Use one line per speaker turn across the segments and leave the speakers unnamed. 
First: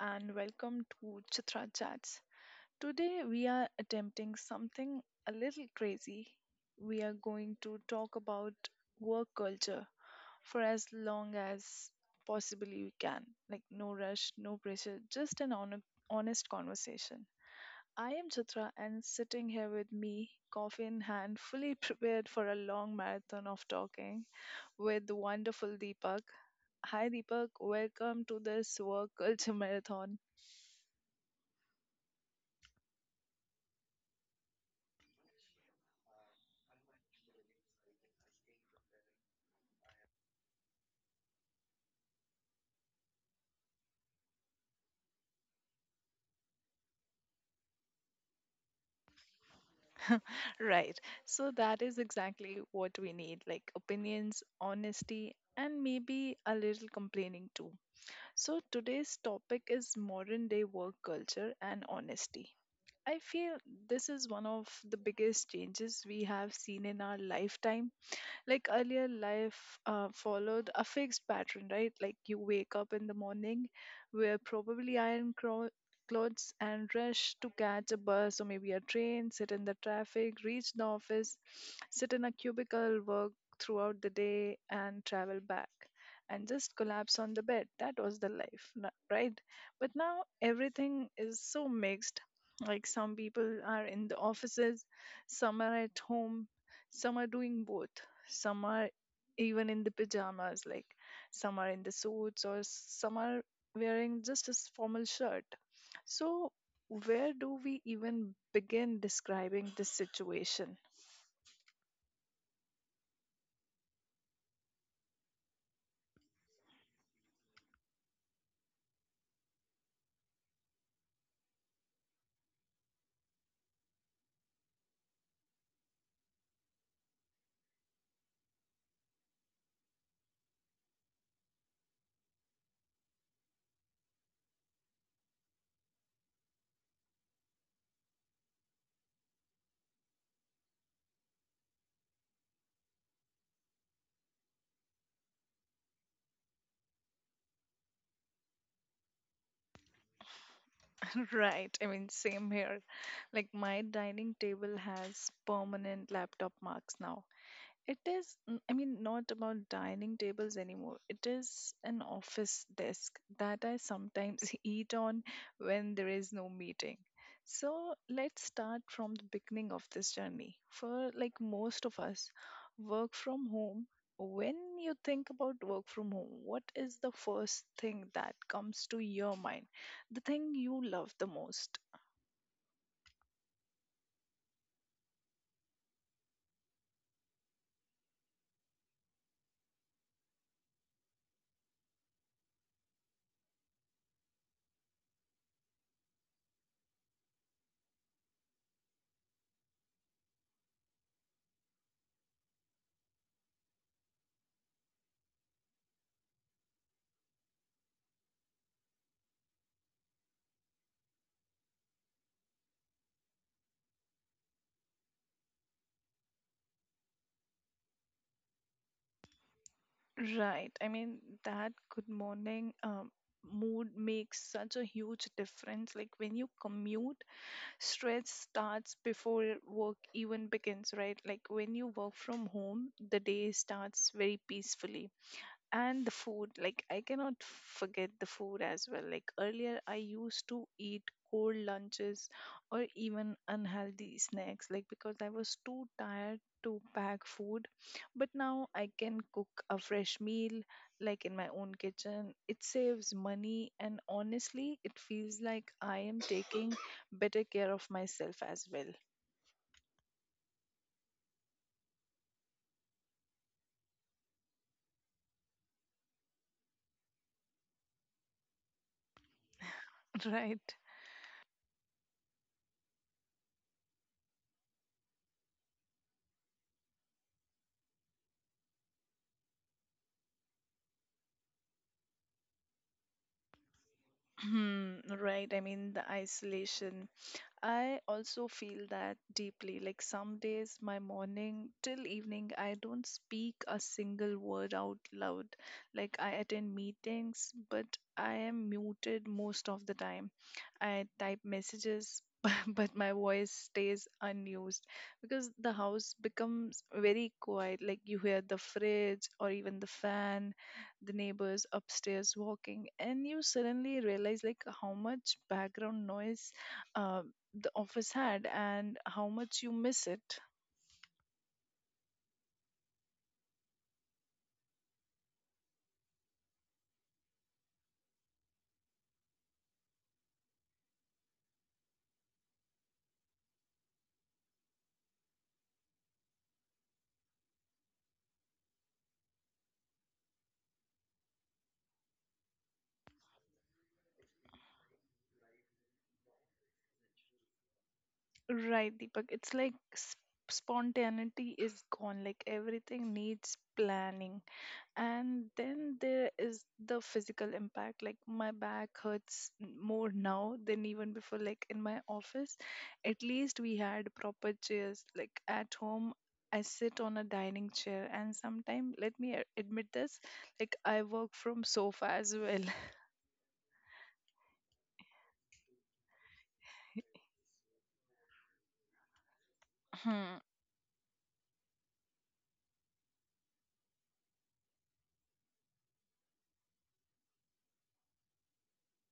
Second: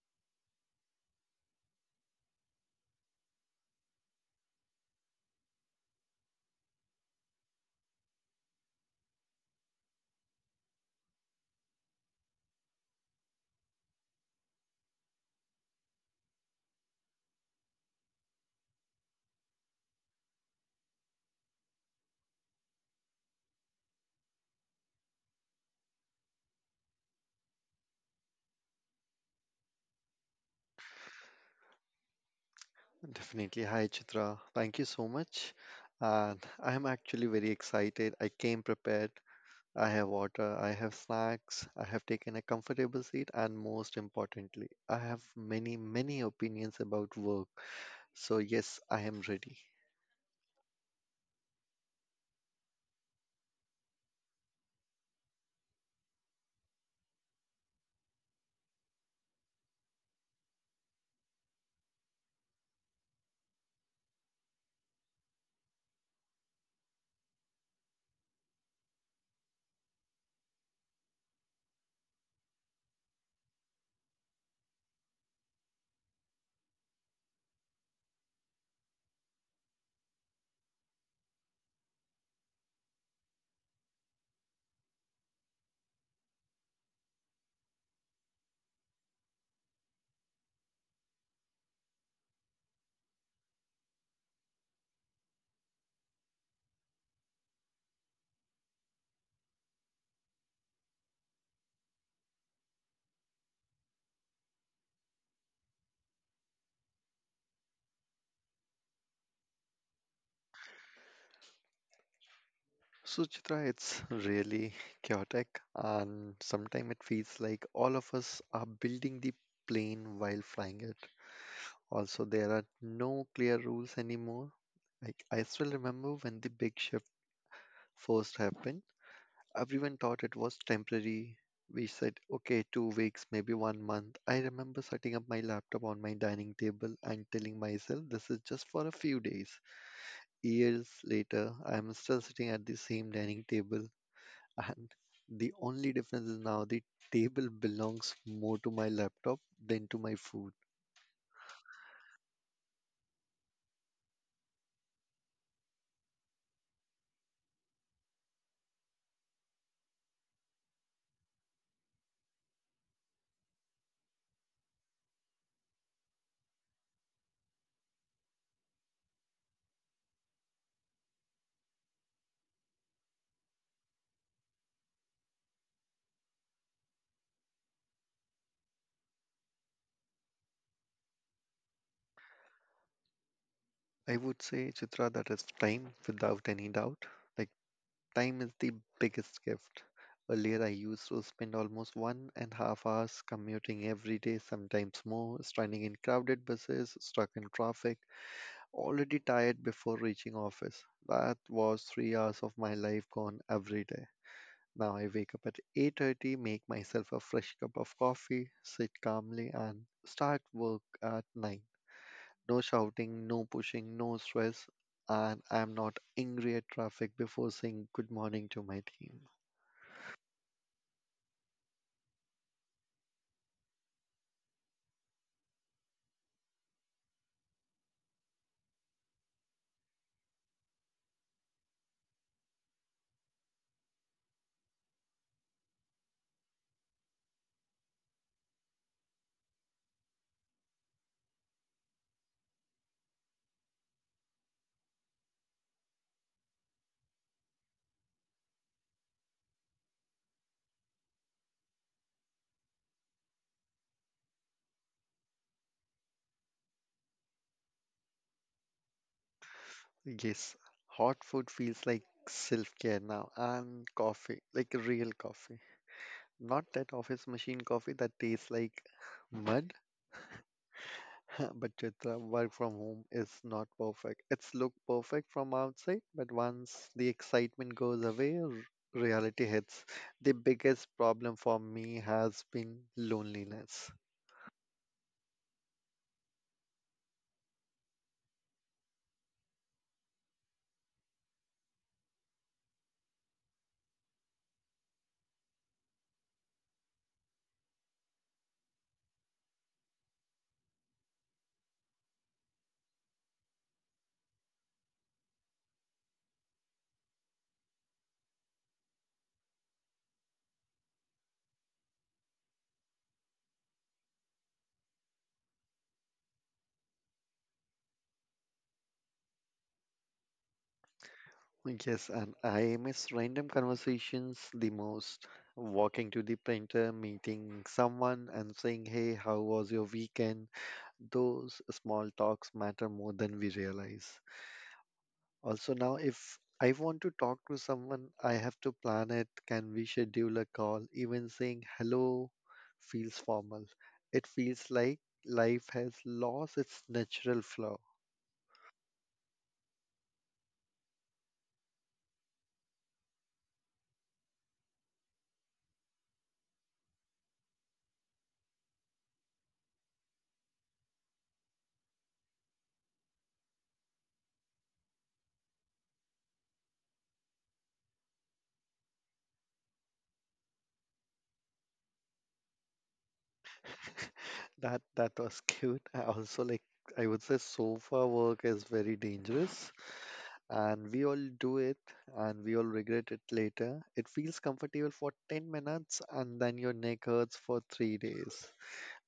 and welcome to Chitra Chats. Today, we are attempting something a little crazy. We are going to talk about work culture for as long as possibly we can. Like, no rush, no pressure, just an honest conversation. I am Chitra, and sitting here with me, coffee in hand, fully prepared for a long marathon of talking with the wonderful Deepak. Hi, Deepak. Welcome to this work culture marathon.
Definitely. Hi, Chitra. Thank you so much. And I'm actually very excited. I came prepared. I have water, I have snacks, I have taken a comfortable seat, and most importantly, I have many, many opinions about work. So, yes, I am ready.
Right. So, that is exactly what we need like opinions, honesty, and maybe a little complaining too. So, today's topic is modern day work culture and honesty. I feel this is one of the biggest changes we have seen in our lifetime, like earlier life followed a fixed pattern, right? Like you wake up in the morning, wear probably clothes and rush to catch a bus or maybe a train, sit in the traffic, reach the office, sit in a cubicle, work throughout the day and travel back and just collapse on the bed. That was the life, right? But now everything is so mixed. Like some people are in the offices, some are at home, some are doing both, some are even in the pajamas, like some are in the suits or some are wearing just a formal shirt. So where do we even begin describing this situation?
So, Chitra, it's really chaotic, and sometimes it feels like all of us are building the plane while flying it. Also, there are no clear rules anymore. Like I still remember when the big shift first happened, everyone thought it was temporary. We said, okay, 2 weeks, maybe one month. I remember setting up my laptop on my dining table and telling myself this is just for a few days. Years later, I am still sitting at the same dining table, and the only difference is now the table belongs more to my laptop than to my food.
Right, I mean, same here. Like my dining table has permanent laptop marks now. It is, I mean, not about dining tables anymore. It is an office desk that I sometimes eat on when there is no meeting. So let's start from the beginning of this journey. For like most of us, work from home. When you think about work from home, what is the first thing that comes to your mind? The thing you love the most?
I would say, Chitra, that is time without any doubt. Like, time is the biggest gift. Earlier, I used to spend almost 1.5 hours commuting every day, sometimes more, standing in crowded buses, stuck in traffic, already tired before reaching office. That was 3 hours of my life gone every day. Now I wake up at 8:30, make myself a fresh cup of coffee, sit calmly, and start work at 9. No shouting, no pushing, no stress, and I'm not angry at traffic before saying good morning to my team.
Right. I mean, that good morning mood makes such a huge difference. Like when you commute, stress starts before work even begins, right? Like when you work from home, the day starts very peacefully. And the food, like I cannot forget the food as well. Like earlier I used to eat cold lunches or even unhealthy snacks, like because I was too tired to pack food. But now I can cook a fresh meal like in my own kitchen. It saves money and honestly it feels like I am taking better care of myself as well.
Yes, hot food feels like self-care now, and coffee, like real coffee. Not that office machine coffee that tastes like mud,
Right.
but Chitra, work from home is not perfect. It's look perfect from outside, but once the excitement goes away, reality hits. The biggest problem for me has been loneliness.
Hmm, right. I mean, the isolation, I also feel that deeply. Like some days, my morning till evening, I don't speak a single word out loud. Like I attend meetings, but I am muted most of the time. I type messages, but my voice stays unused because the house becomes very quiet. Like you hear the fridge or even the fan, the neighbors upstairs walking, and you suddenly realize like how much background noise uh, the office had and how much you miss it.
Yes, and I miss random conversations the most. Walking to the printer, meeting someone, and saying, "Hey, how was your weekend?" Those small talks matter more than we realize. Also, now if I want to talk to someone, I have to plan it. Can we schedule a call? Even saying hello feels formal. It feels like life has lost its natural flow.
Right, Deepak. It's like spontaneity is gone. Like everything needs planning. And then there is the physical impact. Like my back hurts more now than even before. Like in my office, at least we had proper chairs. Like at home, I sit on a dining chair. And sometimes, let me admit this, like I work from sofa as well.
That was cute. I also like, I would say sofa work is very dangerous and we all do it and we all regret it later. It feels comfortable for 10 minutes and then your neck hurts for 3 days.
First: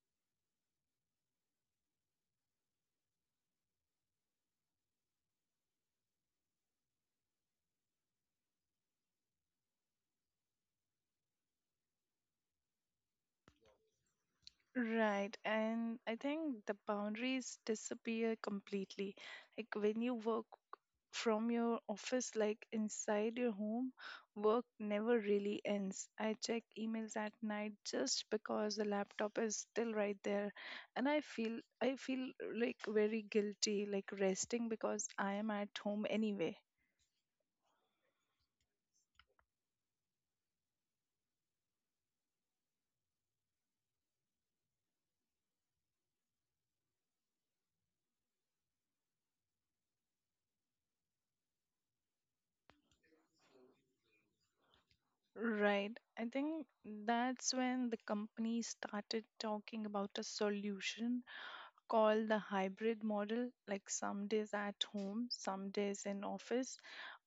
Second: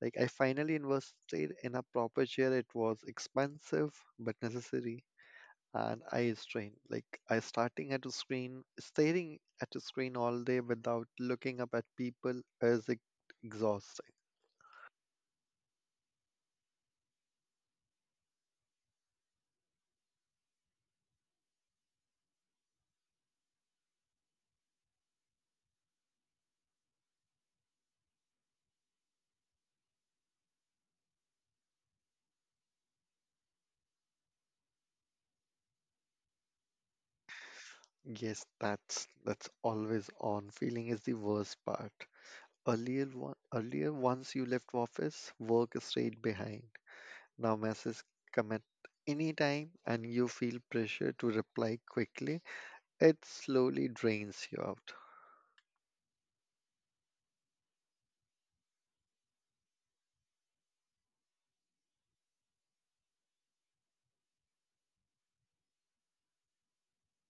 Like, I finally invested in a proper chair. It was expensive but necessary. And eye strain. Like I starting at a screen staring at a screen all day without looking up at people is exhausting.
Right, and I think the boundaries disappear completely. Like when you work from your office, like inside your home, work never really ends. I check emails at night just because the laptop is still right there, and I feel like very guilty, like resting because I am at home anyway.
Yes, that's always on. Feeling is the worst part. Earlier one, earlier once you left office, work is straight behind. Now messages come at any time and you feel pressure to reply quickly. It slowly drains you out.
Right. I think that's when the company started talking about a solution called the hybrid model, like some days at home, some days in office.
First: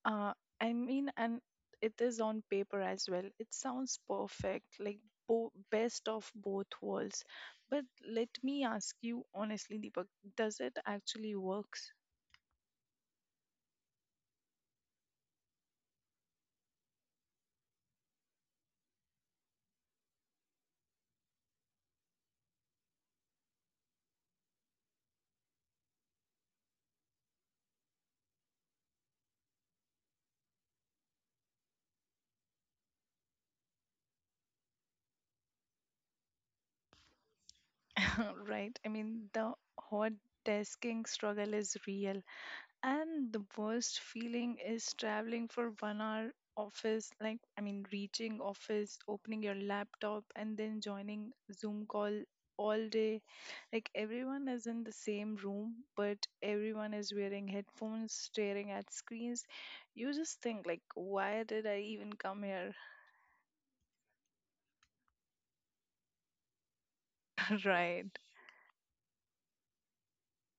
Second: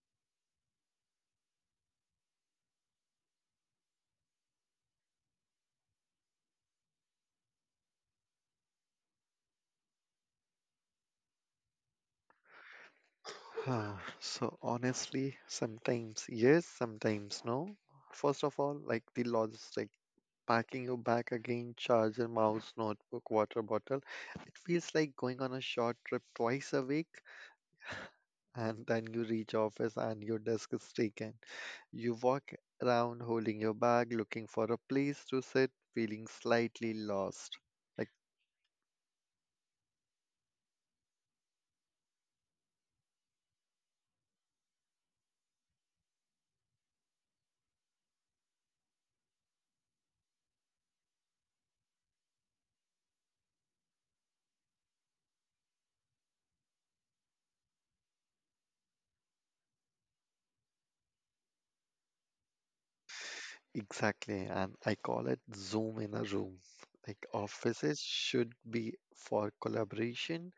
uh, I mean, and it is on paper as well, it sounds perfect, like best of both worlds. But let me ask you honestly, Deepak, does it actually works?
Huh, So honestly, sometimes yes, sometimes no. First of all, like the logistic, packing your bag again, charger, mouse, notebook, water bottle. It feels like going on a short trip twice a week, and then you reach office and your desk is taken. You walk around holding your bag, looking for a place to sit, feeling slightly lost. Like,
Right, I mean, the hot desking struggle is real. And the worst feeling is traveling for 1 hour office, like, I mean, reaching office, opening your laptop, and then joining Zoom call all day. Like, everyone is in the same room, but everyone is wearing headphones, staring at screens. You just think, like, why did I even come here?
exactly, and I call it Zoom in a room. Like offices
Right.
should be for collaboration,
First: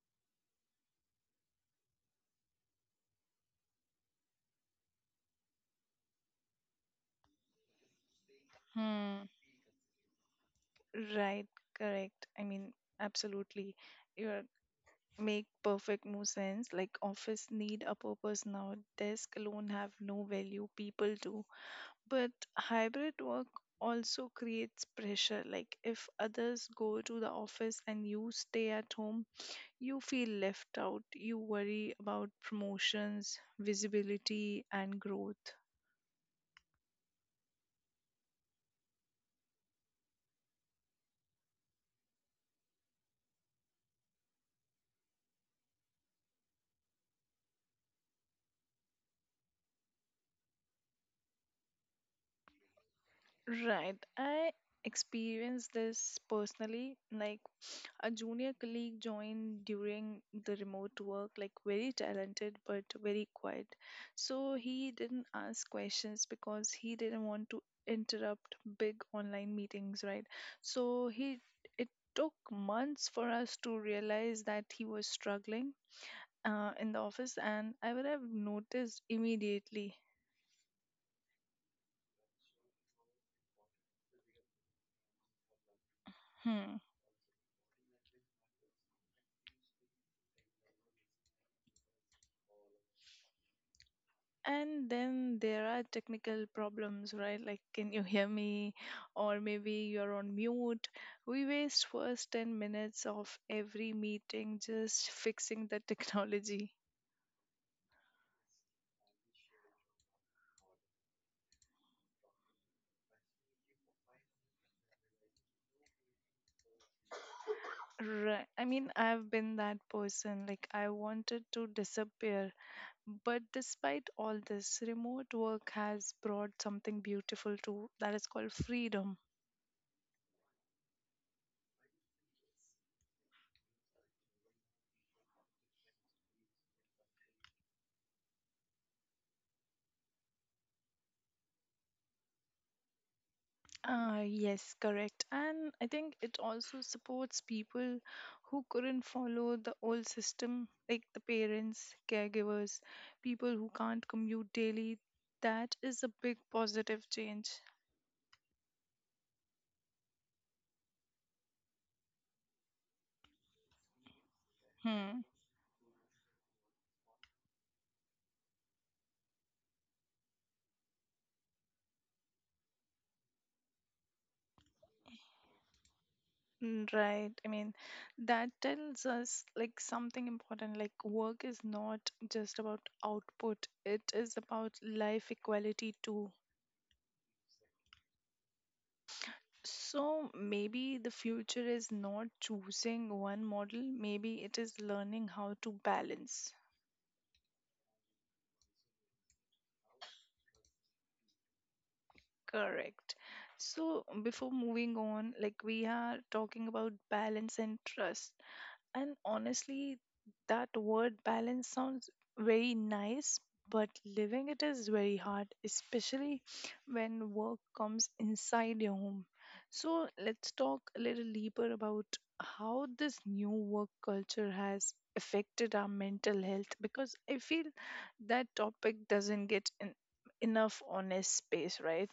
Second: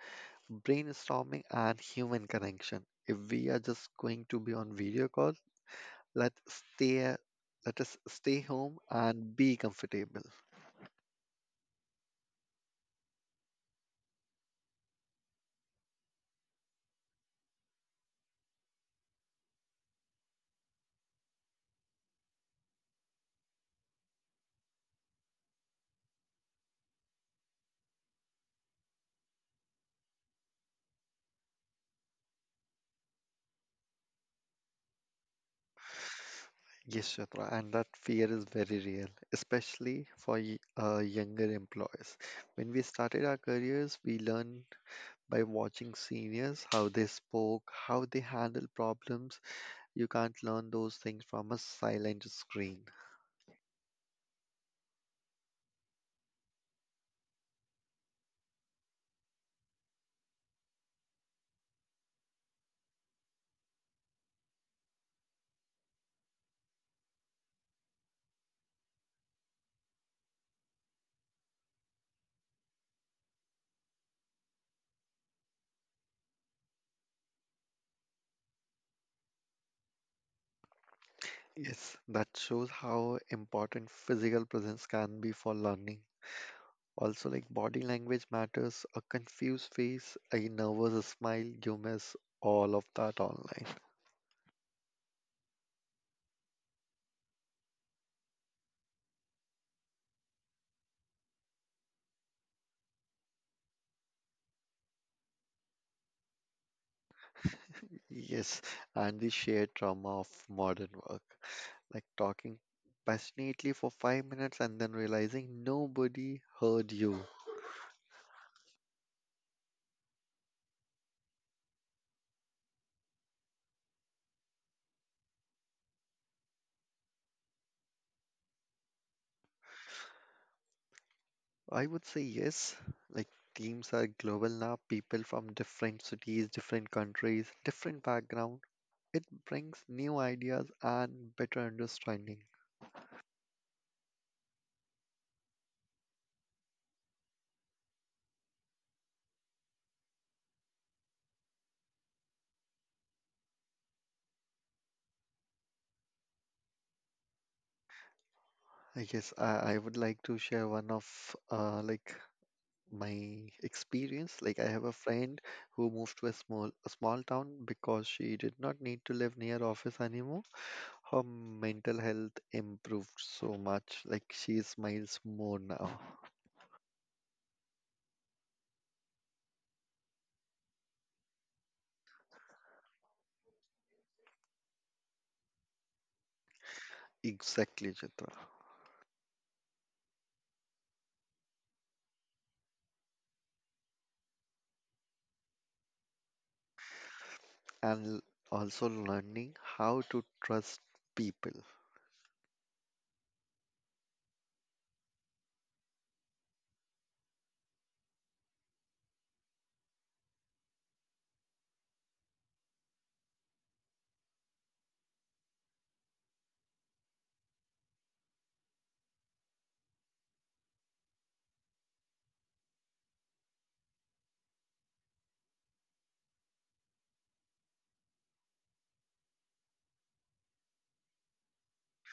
brainstorming, and human connection. If we are just going to be on video call, let stay let us stay home
Hmm.
and be comfortable.
Right, correct. I mean, absolutely. You're make perfect no sense. Like office need a purpose now. Desk alone have no value. People do. But hybrid work also creates pressure. Like if others go to the office and you stay at home, you feel left out. You worry about promotions, visibility and growth.
Yes, Shatra, and that fear is very real, especially for younger employees. When we started our careers, we learned by watching seniors how they spoke, how they handled problems. You can't learn those things from a silent screen.
Right. I experienced this personally. Like a junior colleague joined during the remote work, like very talented but very quiet. So he didn't ask questions because he didn't want to interrupt big online meetings, right? So he, it took months for us to realize that he was struggling in the office, and I would have noticed immediately.
Yes, that shows how important physical presence can be for learning.
Hmm.
Also, like body language matters, a confused face, a nervous smile, you miss all of that online.
And then there are technical problems, right? Like, can you hear me? Or maybe you're on mute. We waste first 10 minutes of every meeting just fixing the technology.
Yes, and the shared trauma of modern work, like talking passionately for 5 minutes and then realizing nobody heard you.
Right. I mean, I've been that person. Like, I wanted to disappear. But despite all this, remote work has brought something beautiful too. That is called freedom.
I would say yes. Like, teams are global now, people from different cities, different countries, different background. It brings new ideas and better understanding.
Yes, correct. And I think it also supports people who couldn't follow the old system, like the parents, caregivers, people who can't commute daily. That is a big positive change.
I guess I would like to share one of my experience. Like I have a
Hmm.
friend who moved to a small town because she did not need to live near office anymore. Her mental health improved so much. Like she smiles more now.
Mm, right. I mean, that tells us like something important. Like work is not just about output, it is about life equality too.
Exactly, Chitra.
So maybe the future is not choosing one model, maybe it is learning how to balance.
and l- Also learning how to trust people.
Correct. So before moving on, like we are talking about balance and trust. And honestly, that word balance sounds very nice, but living it is very hard, especially when work comes inside your home. So let's talk a little deeper about how this new work culture has affected our mental health, because I feel that topic doesn't get enough honest space, right?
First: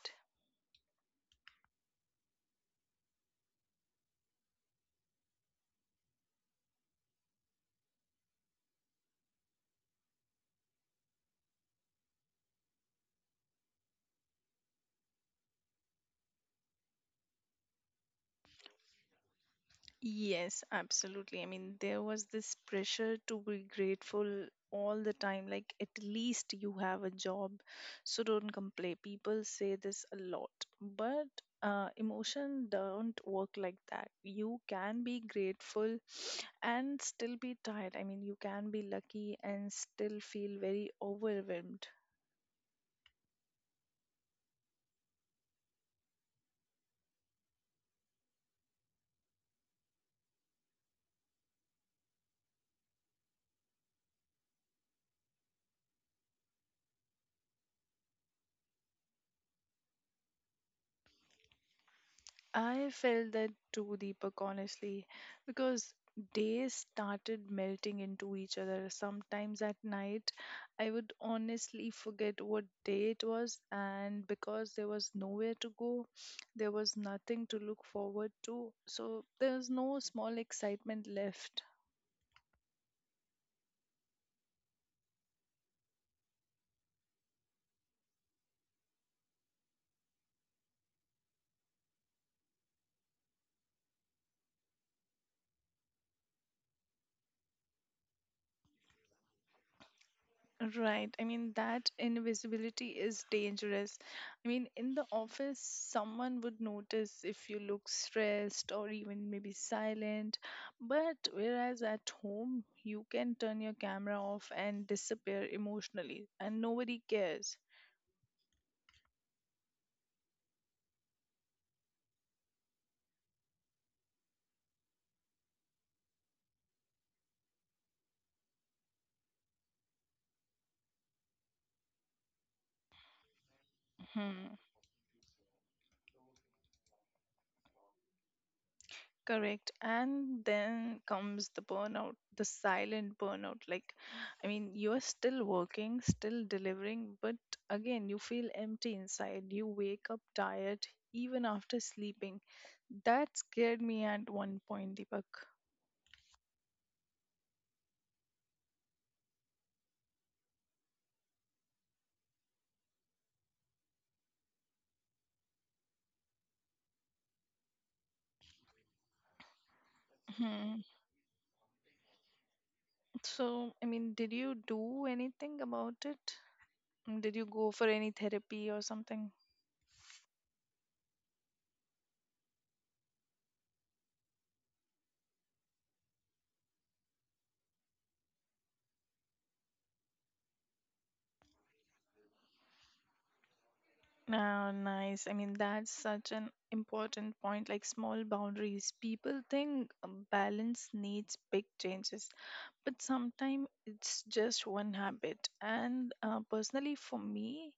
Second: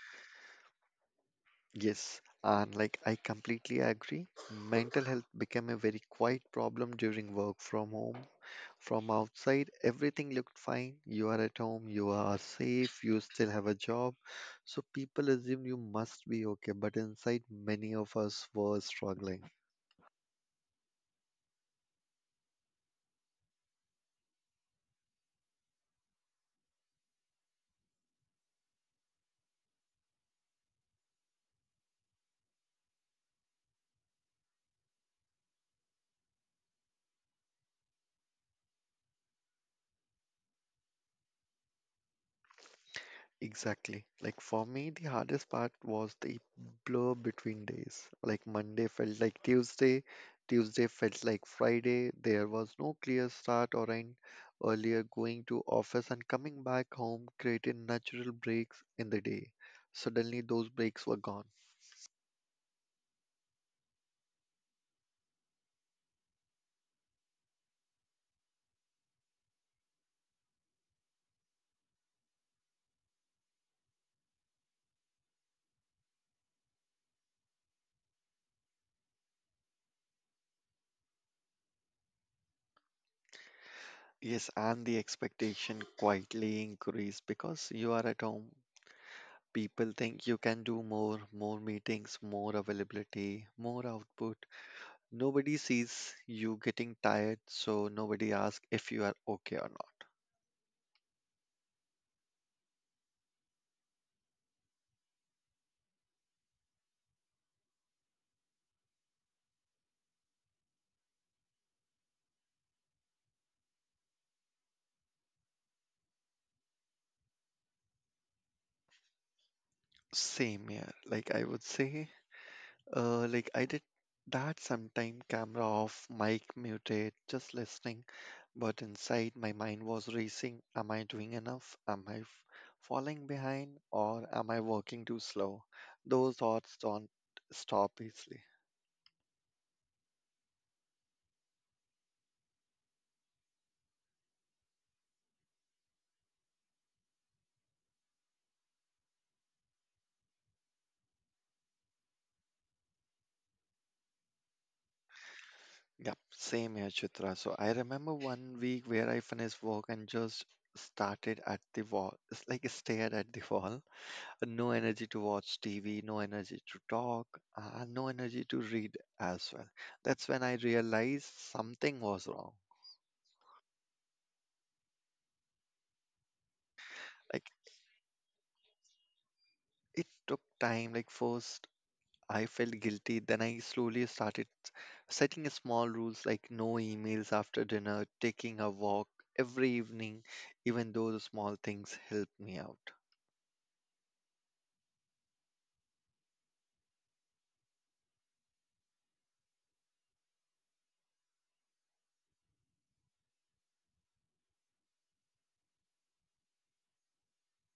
Yes, and like I completely agree, mental health became a very quiet problem during work from home. From outside, everything looked fine. You are at home, you are safe, you still have a job. So people assume you must be okay, but inside, many of us were struggling.
Yes, absolutely. I mean, there was this pressure to be grateful all the time, like at least you have a job, so don't complain. People say this a lot, but emotion don't work like that. You can be grateful and still be tired. I mean, you can be lucky and still feel very overwhelmed.
Exactly. Like for me, the hardest part was the blur between days. Like Monday felt like Tuesday, Tuesday felt like Friday. There was no clear start or end. Earlier, going to office and coming back home created natural breaks in the day. Suddenly, those breaks were gone.
I felt that too, Deepak, honestly, because days started melting into each other. Sometimes at night, I would honestly forget what day it was, and because there was nowhere to go, there was nothing to look forward to, so there was no small excitement left.
Yes, and the expectation quietly increased because you are at home. People think you can do more, more meetings, more availability, more output. Nobody sees you getting tired, so nobody asks if you are okay or not.
Right. I mean, that invisibility is dangerous. I mean, in the office, someone would notice if you look stressed or even maybe silent. But whereas at home, you can turn your camera off and disappear emotionally, and nobody cares.
Same here. Like I would say, I did that sometime, camera off, mic muted, just listening. But inside, my mind was racing. Am I doing enough? Am falling behind, or am I working too slow? Those thoughts don't stop easily.
Correct. And then comes the burnout, the silent burnout. Like, I mean, you're still working, still delivering, but again, you feel empty inside. You wake up tired even after sleeping. That scared me at one point, Deepak.
Yep, same here, Chitra. So I remember one week where I finished work and just started at the wall. It's like stared at the wall. No energy to watch TV, no energy to talk, no energy to read as well. That's when I
Hmm.
realized something was wrong.
So, I mean, did you do anything about it? Mm, did you
Like,
go for any therapy or something?
it took time. Like first I felt guilty, then I slowly started setting small rules like no emails after dinner, taking a walk every evening, even though the small things helped me out.
Oh, nice. I mean, that's such an important point. Like small boundaries, people think balance needs big changes, but sometimes it's just one habit. And personally, for me,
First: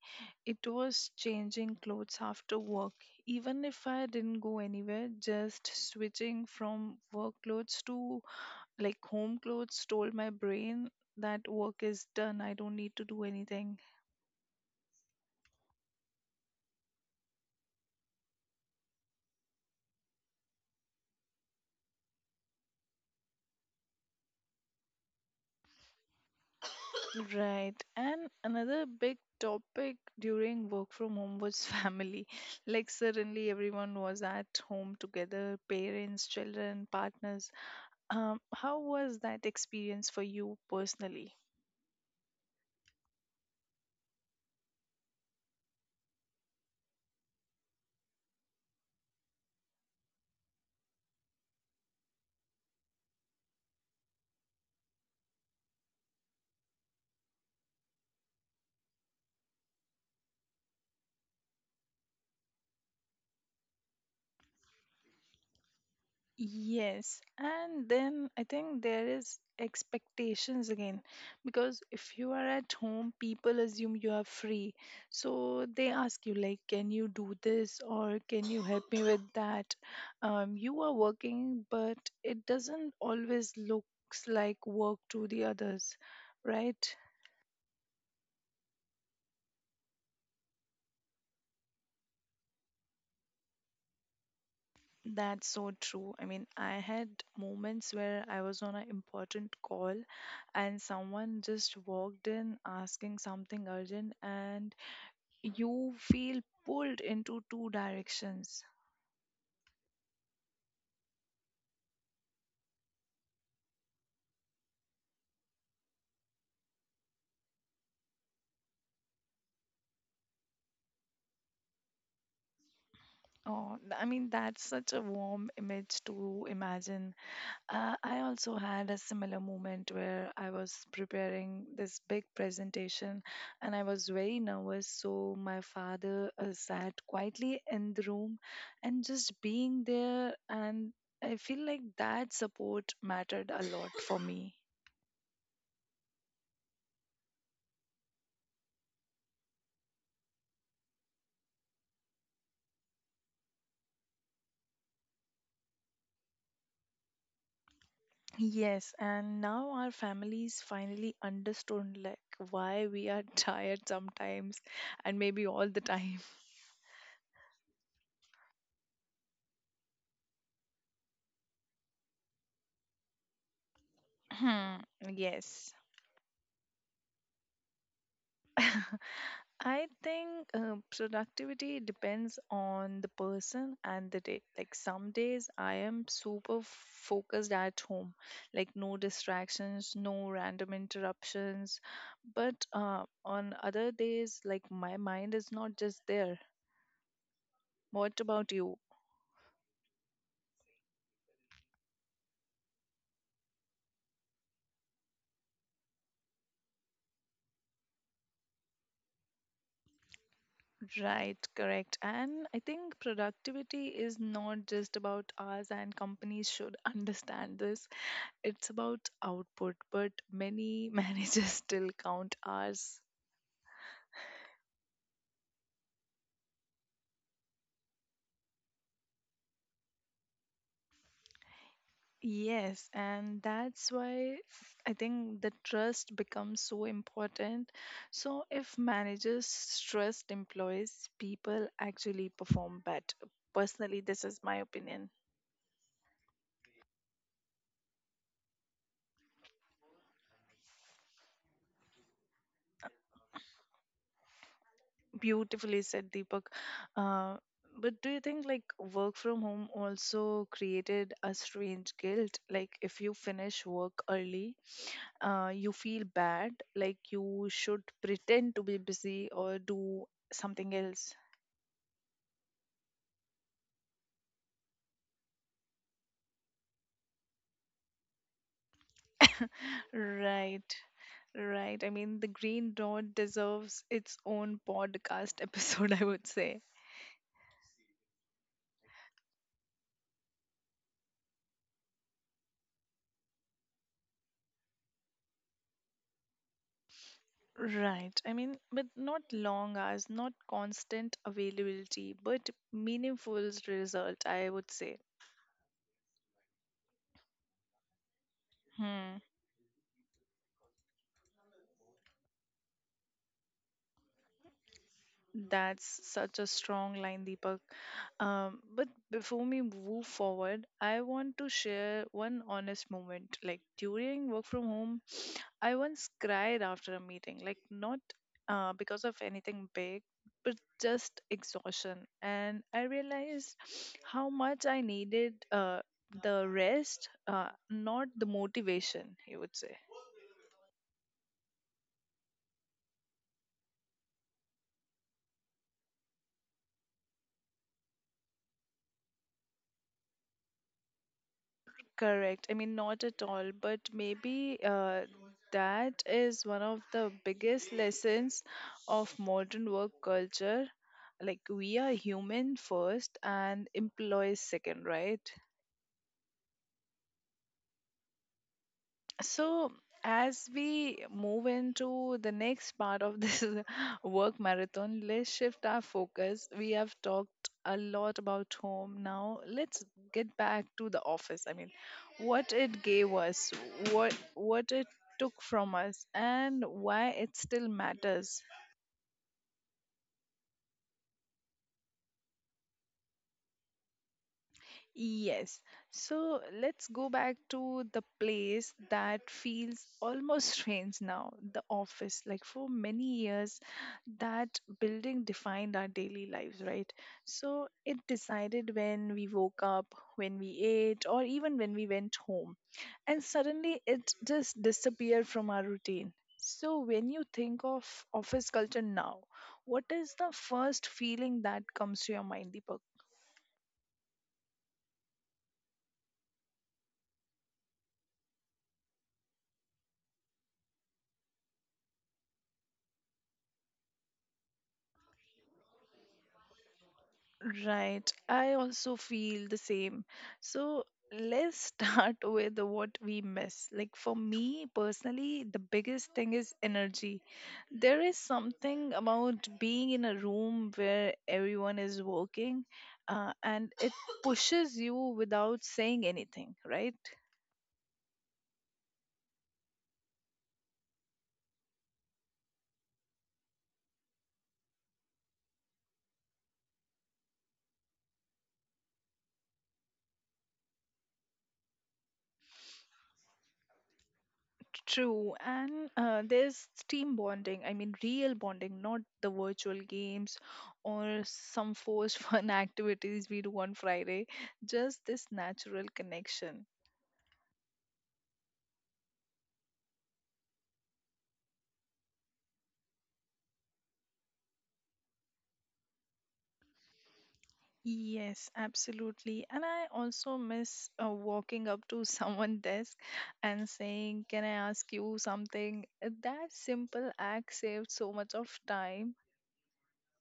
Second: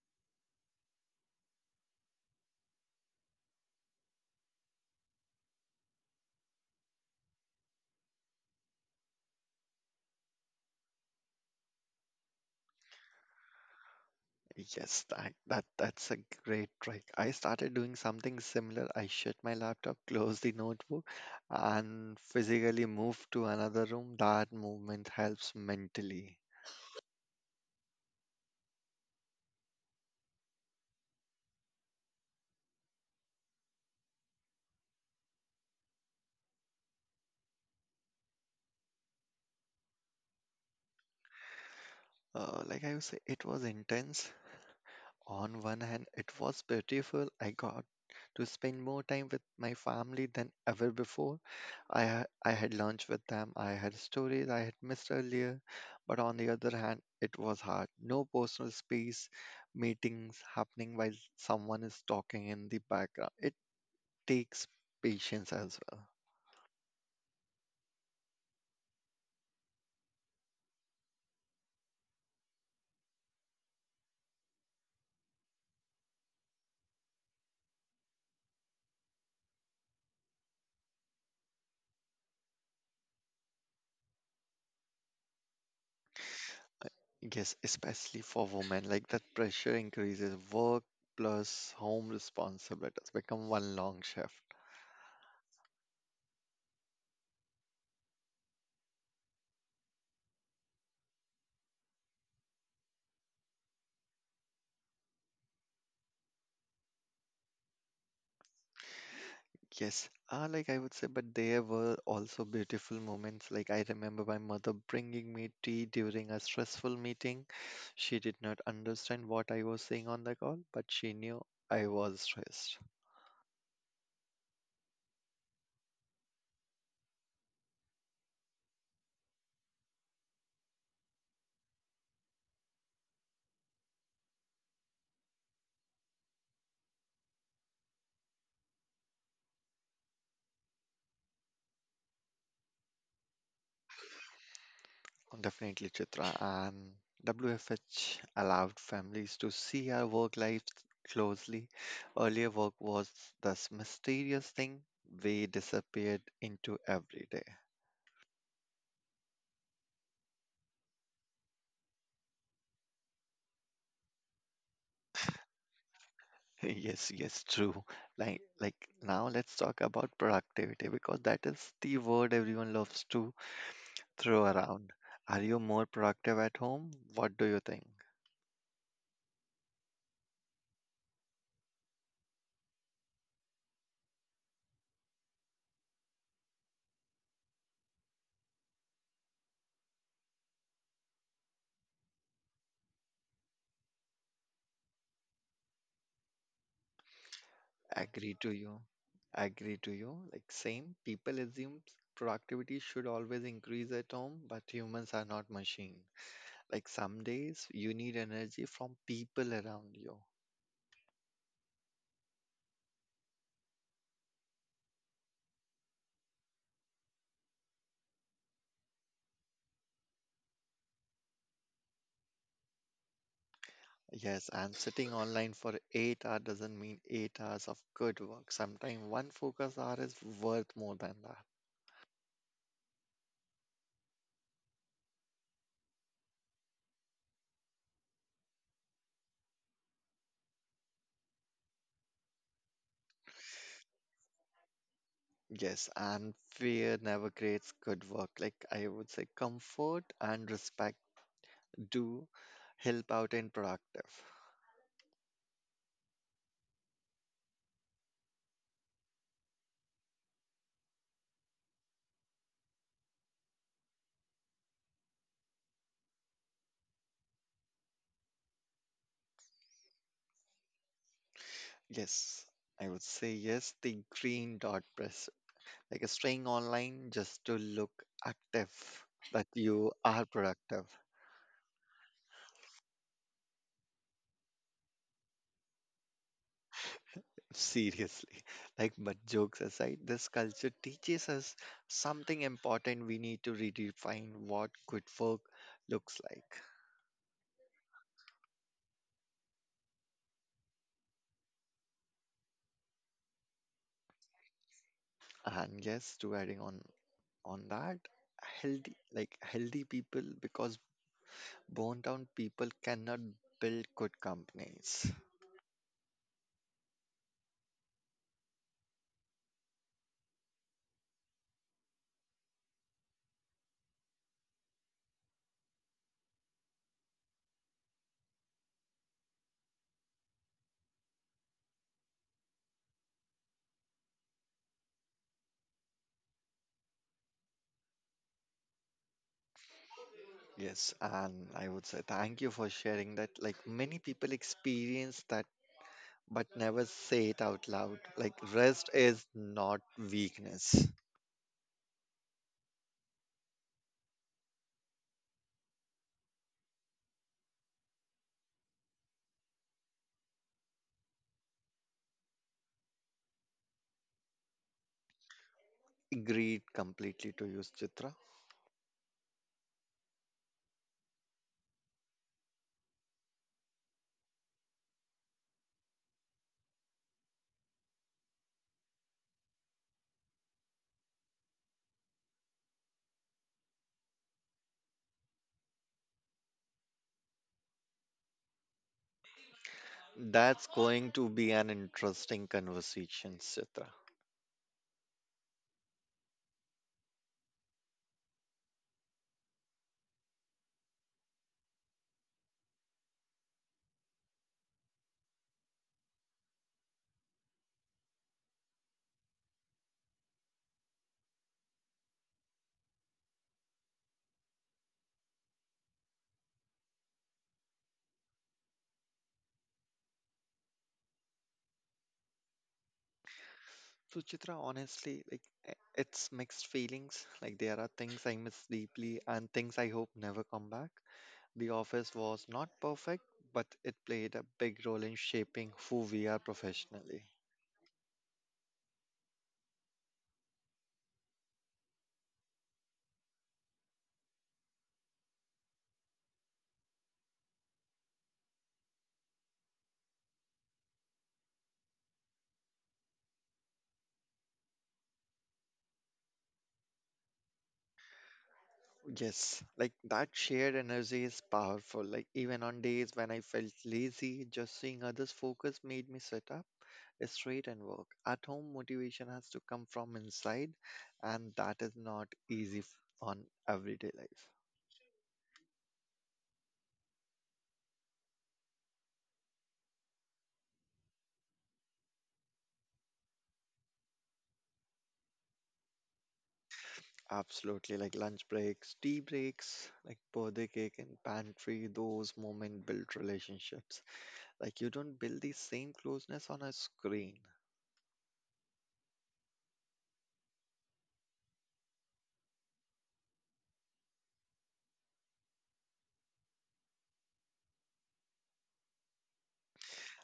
it was changing clothes after work. Even if I didn't go anywhere, just switching from work clothes to like home clothes told my brain that work is done. I don't need to do anything.
Yes, that's a great trick. I started doing something similar. I shut my laptop, close the notebook, and physically move to another room. That movement helps mentally.
Right. And another big topic during work from home was family. Like, suddenly everyone was at home together, parents, children, partners. How was that experience for you personally?
It was intense. On one hand, it was beautiful. I got to spend more time with my family than ever before. I had lunch with them. I had stories I had missed earlier. But on the other hand, it was hard. No personal space, meetings happening while someone is talking in the background. It takes patience as well.
Yes, and then I think there is expectations again, because if you are at home, people assume you are free. So they ask you like, can you do this or can you help me with that? You are working, but it doesn't always looks like work to the others, right?
Yes, especially for women, like that pressure increases. Work plus home responsibilities become one long shift.
That's so true. I mean, I had moments where I was on an important call and someone just walked in asking something urgent, and you feel pulled into two directions.
Yes, but there were also beautiful moments. Like I remember my mother bringing me tea during a stressful meeting. She did not understand what I was saying on the call, but she knew I was stressed.
Oh, I mean, that's such a warm image to imagine. I also had a similar moment where I was preparing this big presentation and I was very nervous. So my father sat quietly in the room and just being there. And I feel like that support mattered a lot for me.
Oh, definitely, Chitra. And WFH allowed families to see our work life closely. Earlier, work was this mysterious thing. We disappeared into everyday.
Yes, and now our families finally understood like why we are tired sometimes and maybe all the time.
Yes, yes, true. Like like Now let's talk about productivity because that is the word everyone loves to throw around. Are you
Yes.
more productive at home? What do you think?
I think productivity depends on the person and the day. Like some days I am super focused at home, like no distractions, no random interruptions. But on other days, like my mind is not just there. What
Agree to
about
you.
you?
Agree to you. Like same, people assume productivity should always increase at home, but humans are not machine. Like some days you need energy from people around you.
Right, correct. And I think productivity is not just about us, and companies should understand this. It's about output, but many managers still count hours.
Yes, and sitting online for 8 hours doesn't mean 8 hours of good work. Sometimes one focus hour is worth more than that.
Yes, and that's why I think the trust becomes so important. So, if managers trust employees, people actually perform better. Personally, this is my opinion.
Yes, and fear never creates good work. Like I would say, comfort and respect do help out in productive.
Beautifully said, Deepak. Uh, but do you think like work from home also created a strange guilt? Like if you finish work early, you feel bad, like you should pretend to be busy or do something else.
Yes, I would say yes, the green dot press. Like staying online just to look active, that you are
Right.
productive.
Right. I mean, the Green Dot deserves its own podcast episode, I would say.
Seriously, like, but jokes aside, this culture teaches us something important. We need to redefine what good work looks like.
Right. I mean, but not long hours, not constant availability, but meaningful result, I would say.
And yes, to adding on that,
Hmm.
healthy people, because born down people cannot build good companies.
That's such a strong line, Deepak. But before we move forward, I want to share one honest moment. Like during work from home, I once cried after a meeting, like not because of anything big, but just exhaustion. And I realized how much I needed the rest, not the motivation, you would say.
Yes, and I would say thank you for sharing that. Like many people experience that but never say it out loud. Like rest is not weakness.
Correct. I mean, not at all, but maybe that is one of the biggest lessons of modern work culture. Like, we are human first and employees second, right?
Agreed completely to you, Chitra.
So, as we move into the next part of this work marathon, let's shift our focus. We have talked a lot about home. Now, let's get back to the office. I mean, what it gave us, what it took from us, and why it still matters.
That's going to be an interesting conversation, Chitra.
Yes. So let's go back to the place that feels almost strange now, the office. Like for many years, that building defined our daily lives, right? So it decided when we woke up, when we ate, or even when we went home. And suddenly it just disappeared from our routine. So when you think of office culture now, what is the first feeling that comes to your mind, Deepak?
So, Chitra, honestly, like it's mixed feelings. Like there are things I miss deeply and things I hope never come back. The office was not perfect, but it played a big role in shaping who we are professionally.
Right. I also feel the same. So let's start with what we miss. Like for me personally, the biggest thing is energy. There is something about being in a room where everyone is working, and it pushes you without saying anything, right?
Yes, like that shared energy is powerful. Like even on days when I felt lazy, just seeing others focus made me sit up is straight and work. At home, motivation has to come from inside, and that is not easy on everyday life.
True, and there's team bonding. I mean, real bonding, not the virtual games or some forced fun activities we do on Friday. Just this natural connection.
Absolutely, like lunch breaks, tea breaks, like birthday cake and pantry, those moments build relationships. Like you don't build the same closeness on a screen.
Yes, absolutely. And I also miss walking up to someone's desk and saying, can I ask you something? That simple act saved so much of time.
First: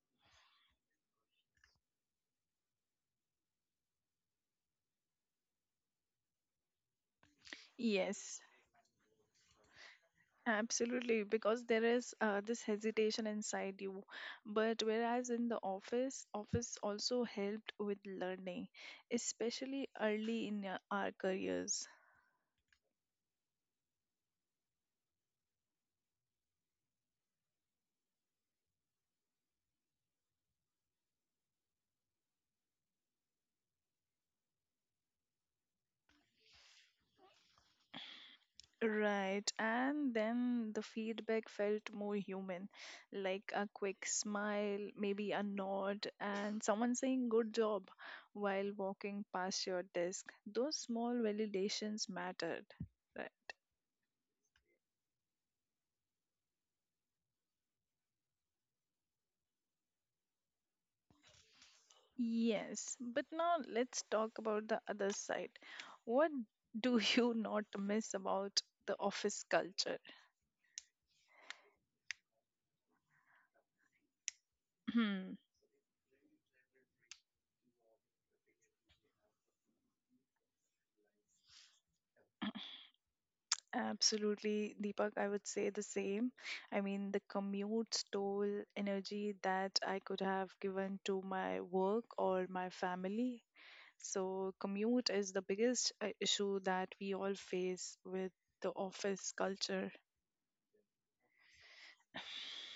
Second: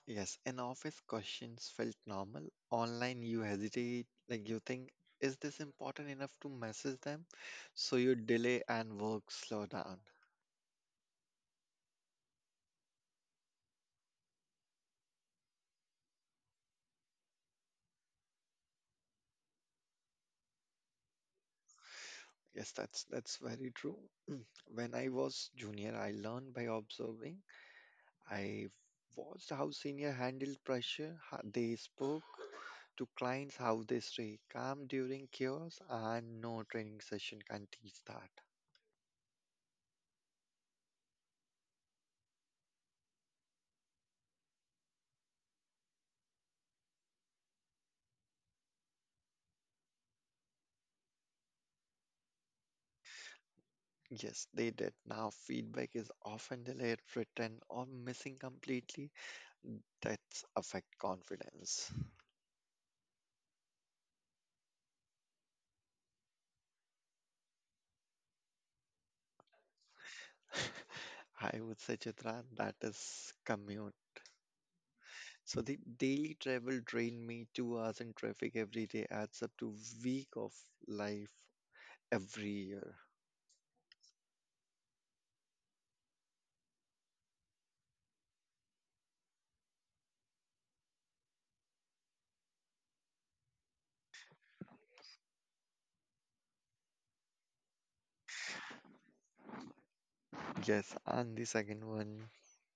Yes, in office questions felt normal. Online, you hesitate, like you think, is this important enough to message them? So you
Yes.
delay and work slow down.
Absolutely, because there is this hesitation inside you. But whereas in the office, office also helped with learning, especially early in our careers.
Yes, that's very true. When I was junior, I learned by observing. I watched how senior handled pressure, how they spoke to clients, how they stay calm during chaos, and no training session can teach that.
Right, and then the feedback felt more human, like a quick smile, maybe a nod, and someone saying good job while walking past your desk. Those small validations mattered, right?
Yes, they did. Now feedback is often delayed, written, or missing completely. That's affect confidence.
Yes, but now let's talk about the other side. What do you not miss about the office culture?
I would say, Chitra, that is commute.
Hmm.
So the daily travel drained me 2 hours in traffic every day adds up to week of life every year.
Absolutely, Deepak, I would say the same. I mean, the commute stole energy that I could have given to my work or my family. So, commute is the biggest issue that we all face with the office culture.
Yes, and the second one,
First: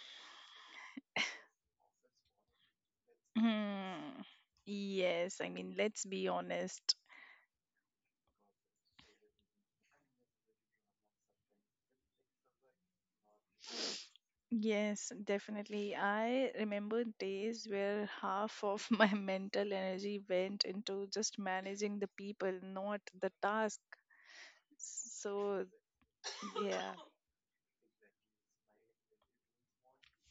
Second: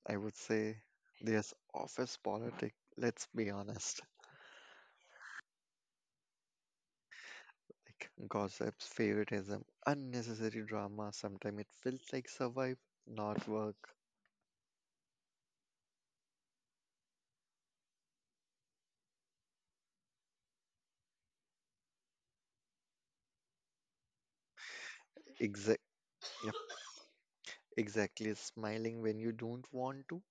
I would say there's office politics. Let's be honest.
Hmm. Yes, I mean, let's be honest.
Like gossips, favoritism, unnecessary drama. Sometimes it feels like survive, not work.
Yes, definitely. I remember days where half of my mental energy went into just managing the people, not the task. So,
Exact. Yep.
yeah.
Exactly. Smiling when you don't want to.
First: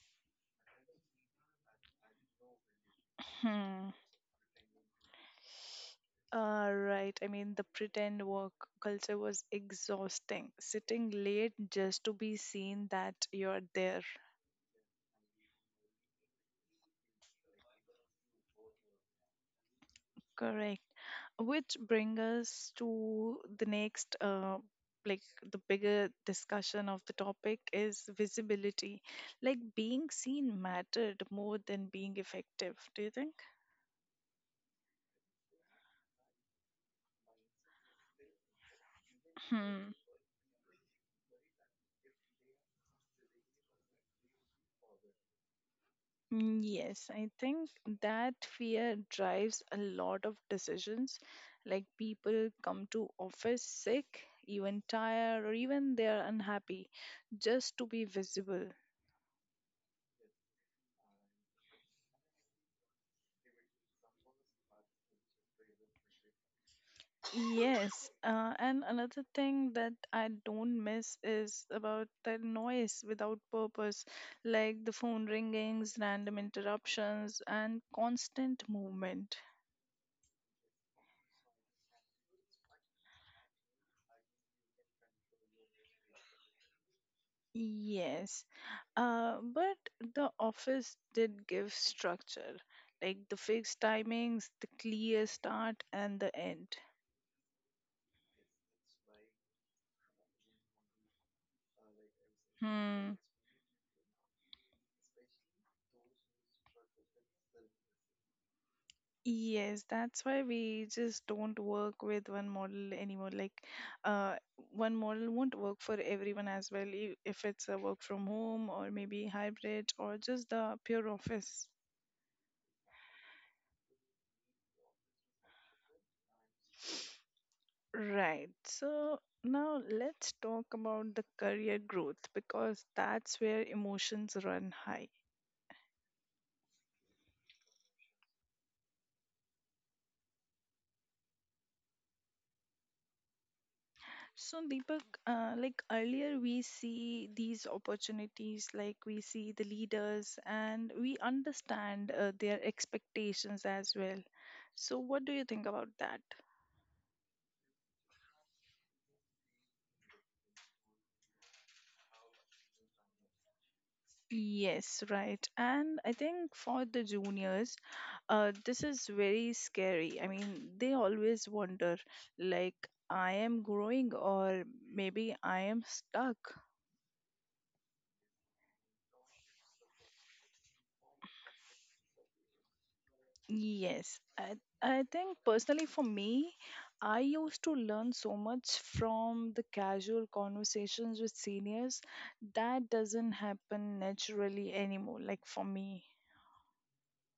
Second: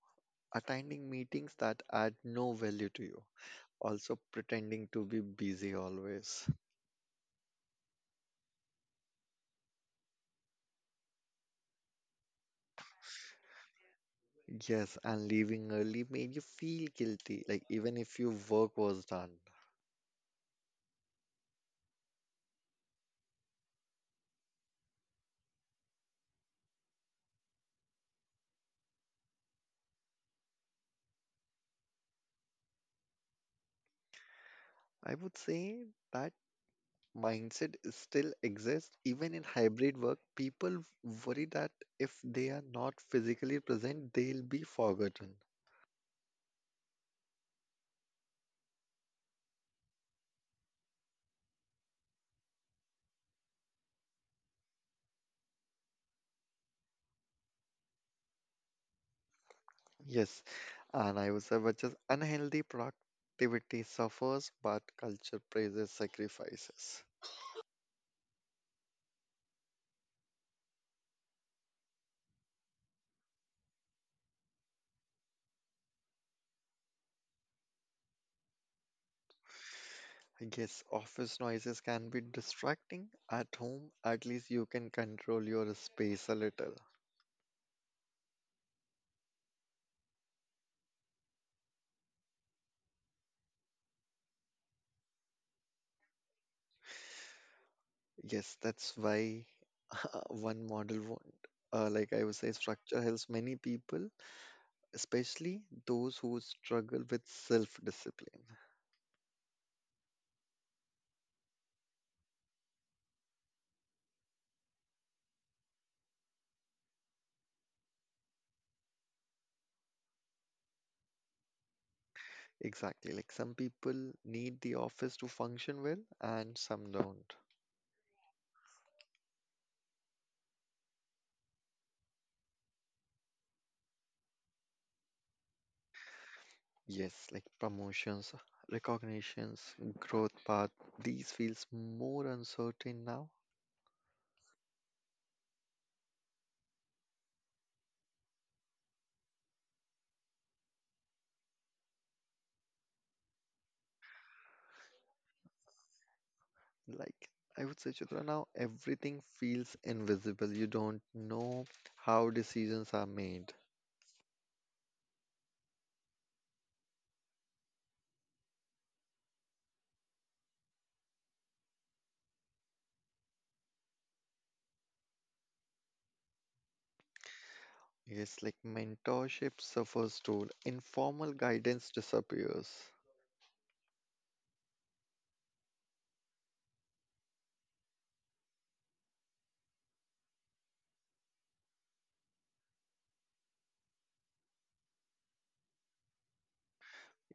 Attending meetings that add no value to you.
Hmm.
Also pretending to be busy always.
Right. I mean, the pretend work culture was exhausting. Sitting late just to be seen that you're there.
Yes, and leaving early made you feel guilty, like even if your work was done.
Correct. Which brings us to the next, like the bigger discussion of the topic is visibility. Like being seen mattered more than being effective, do you think?
I would say that mindset is still exists. Even in
Hmm.
hybrid work, people worry that if they are not physically present, they'll be forgotten.
Mm, yes, I think that fear drives a lot of decisions. Like people come to office sick, even tired, or even they are unhappy just to be visible.
Yes, and I would say which is unhealthy productivity suffers, but culture praises sacrifices.
Yes, and another thing that I don't miss is about the noise without purpose, like the phone ringings, random interruptions, and constant movement.
I guess office noises can be distracting. At home, at least you can control your space a little.
Yes, but the office did give structure, like the fixed timings, the clear start and the end.
Yes, that's why one model won't. Like I would say, structure
Hmm.
helps many people, especially those who struggle with self-discipline.
Yes, that's why we just don't work with one model anymore. Uh, One model won't work for everyone as well, if it's a work from home or maybe hybrid or just the pure office.
Exactly. Like some people need the office to function well, and some don't.
Right. So now let's talk about the career growth because that's where emotions run high.
Yes, like promotions, recognitions, growth path, these feels more uncertain now.
So, Deepak, like earlier, we see these opportunities, like we see the leaders and we understand their expectations as well. So, what do you think about that?
Like I would say, Chitra, now everything feels invisible. You don't know how decisions are made.
Yes, right. And I think for the juniors, this is very scary. I mean, they always wonder, like, I am growing, or maybe I am stuck.
Yes, like mentorship suffers too. Informal guidance disappears.
Yes, I think personally for me, I used to learn so much from the casual conversations with seniors that doesn't happen naturally anymore, like for me.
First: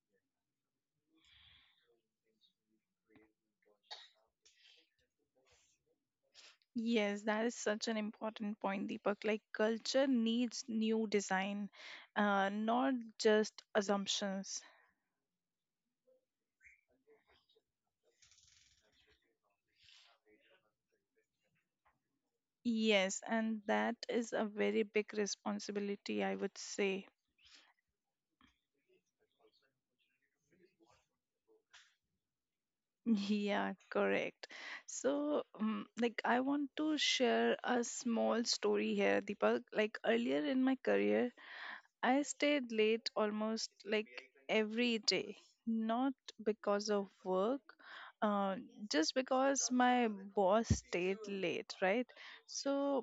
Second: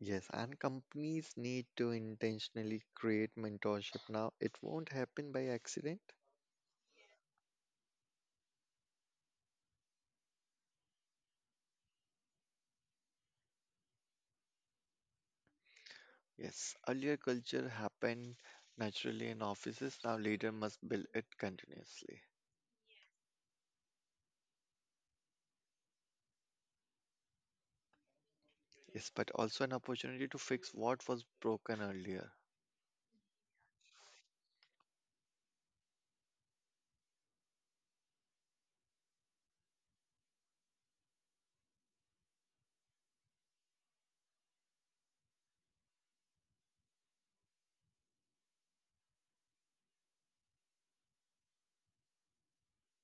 Yes, and companies need to intentionally create mentorship now. It won't happen by accident.
Yes, that is such an important point, Deepak. Like culture needs new design, not just assumptions.
Yes, earlier culture happened naturally in offices. Now leader must build it continuously.
Yes, and that is a very big responsibility, I would say.
Yes, but also an opportunity to fix what was broken earlier.
Yeah, correct. So, like, I want to share a small story here, Deepak. Like, earlier in my career, I stayed late almost like every day, not because of work, uh, just because my boss stayed late, right? So,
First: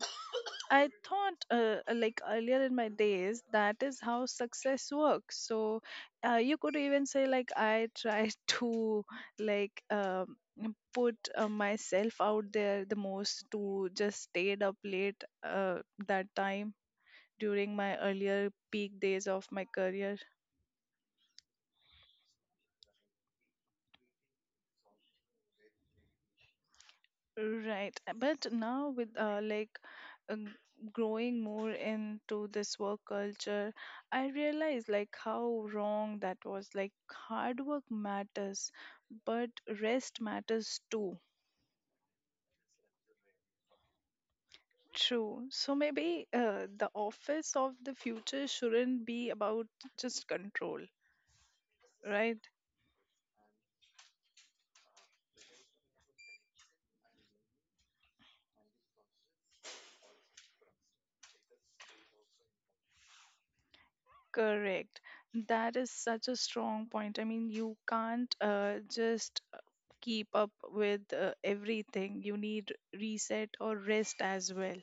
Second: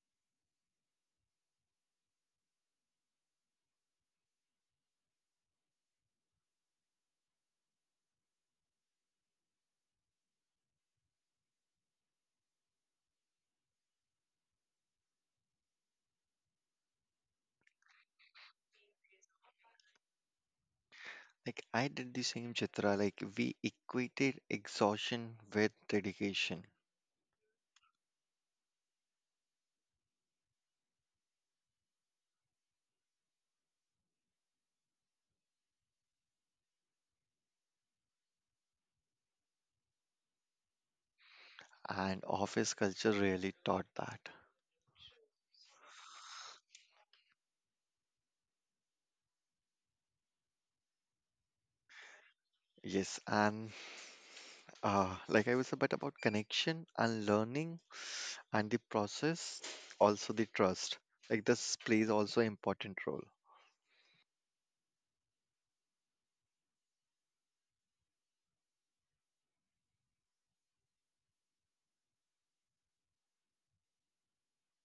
I thought, like earlier in my days, that is how success works. So, you could even say, like, I try to, like, um, put myself out there the most to just stayed up late that time during my earlier peak days of my career.
Like I did the same Chitra, like we equated exhaustion with dedication.
Right. But now with uh, g- growing more into this work culture, I realize like how wrong that was. Like hard work matters, but rest matters too.
And office culture really taught that.
True. So maybe the office of the future shouldn't be about just control, right?
Yes, and like I was about connection and learning and the process, also the trust. Like this plays also important role.
Correct. That is such a strong point. I mean, you can't just keep up with everything. You need reset or rest as well.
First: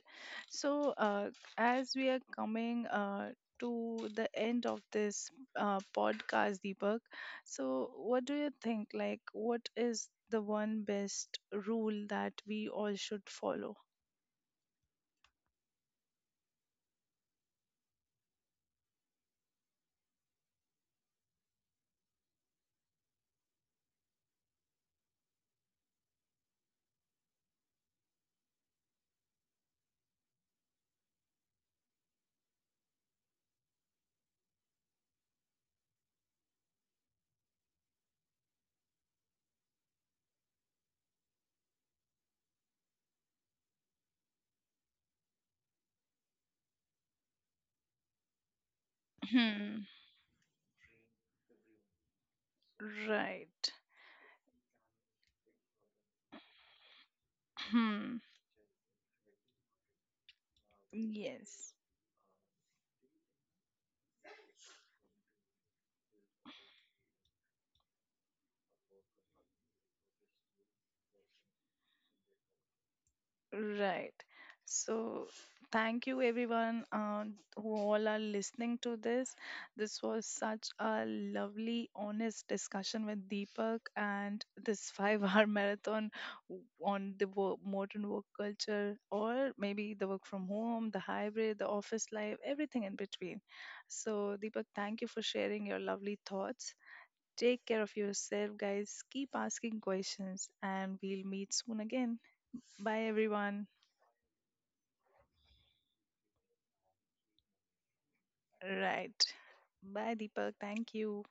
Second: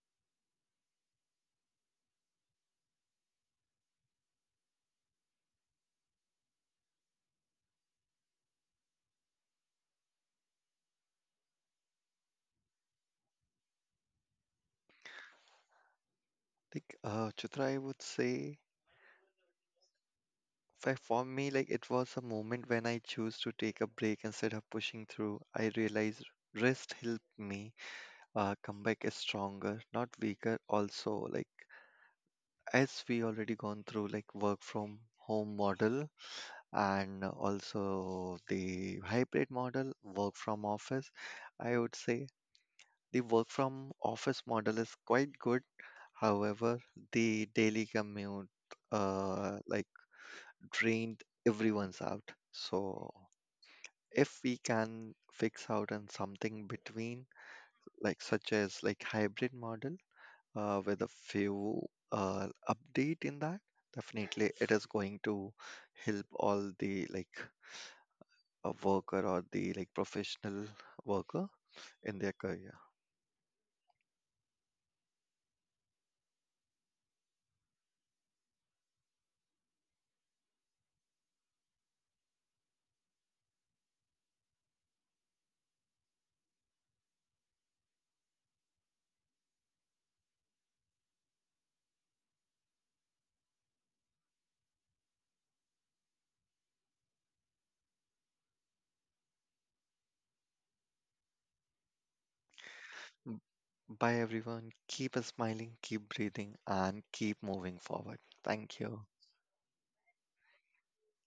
So, as we are coming to the end of this podcast, Deepak, so what do you think? Like, what is the one best rule that we all should follow?
Like Chitra, I would say, for me, like it was a moment when I chose to take a break instead of pushing through. I realized rest helped me come back as stronger, not weaker. Also, like as we already gone through like work from home model and also the hybrid model, work from office, I would say the work from office model is quite good. However, the daily commute uh,
Hmm.
like drained everyone's out. So
Right.
if we can fix out and something between
Hmm.
like such as like hybrid model with a
Yes.
few update in that, definitely it is going to help all the a worker or the like professional worker in their career.
Right. So, thank you everyone who all are listening to this. This was such a lovely, honest discussion with Deepak and this five-hour marathon on the modern work culture, or maybe the work from home, the hybrid, the office life, everything in between. So, Deepak, thank you for sharing your lovely thoughts. Take care of yourself, guys. Keep asking questions, and we'll meet soon again. Bye,
M-
everyone.
Bye everyone. Keep smiling, keep breathing, and keep moving forward. Thank you.
Right. Bye, Deepak. Thank you.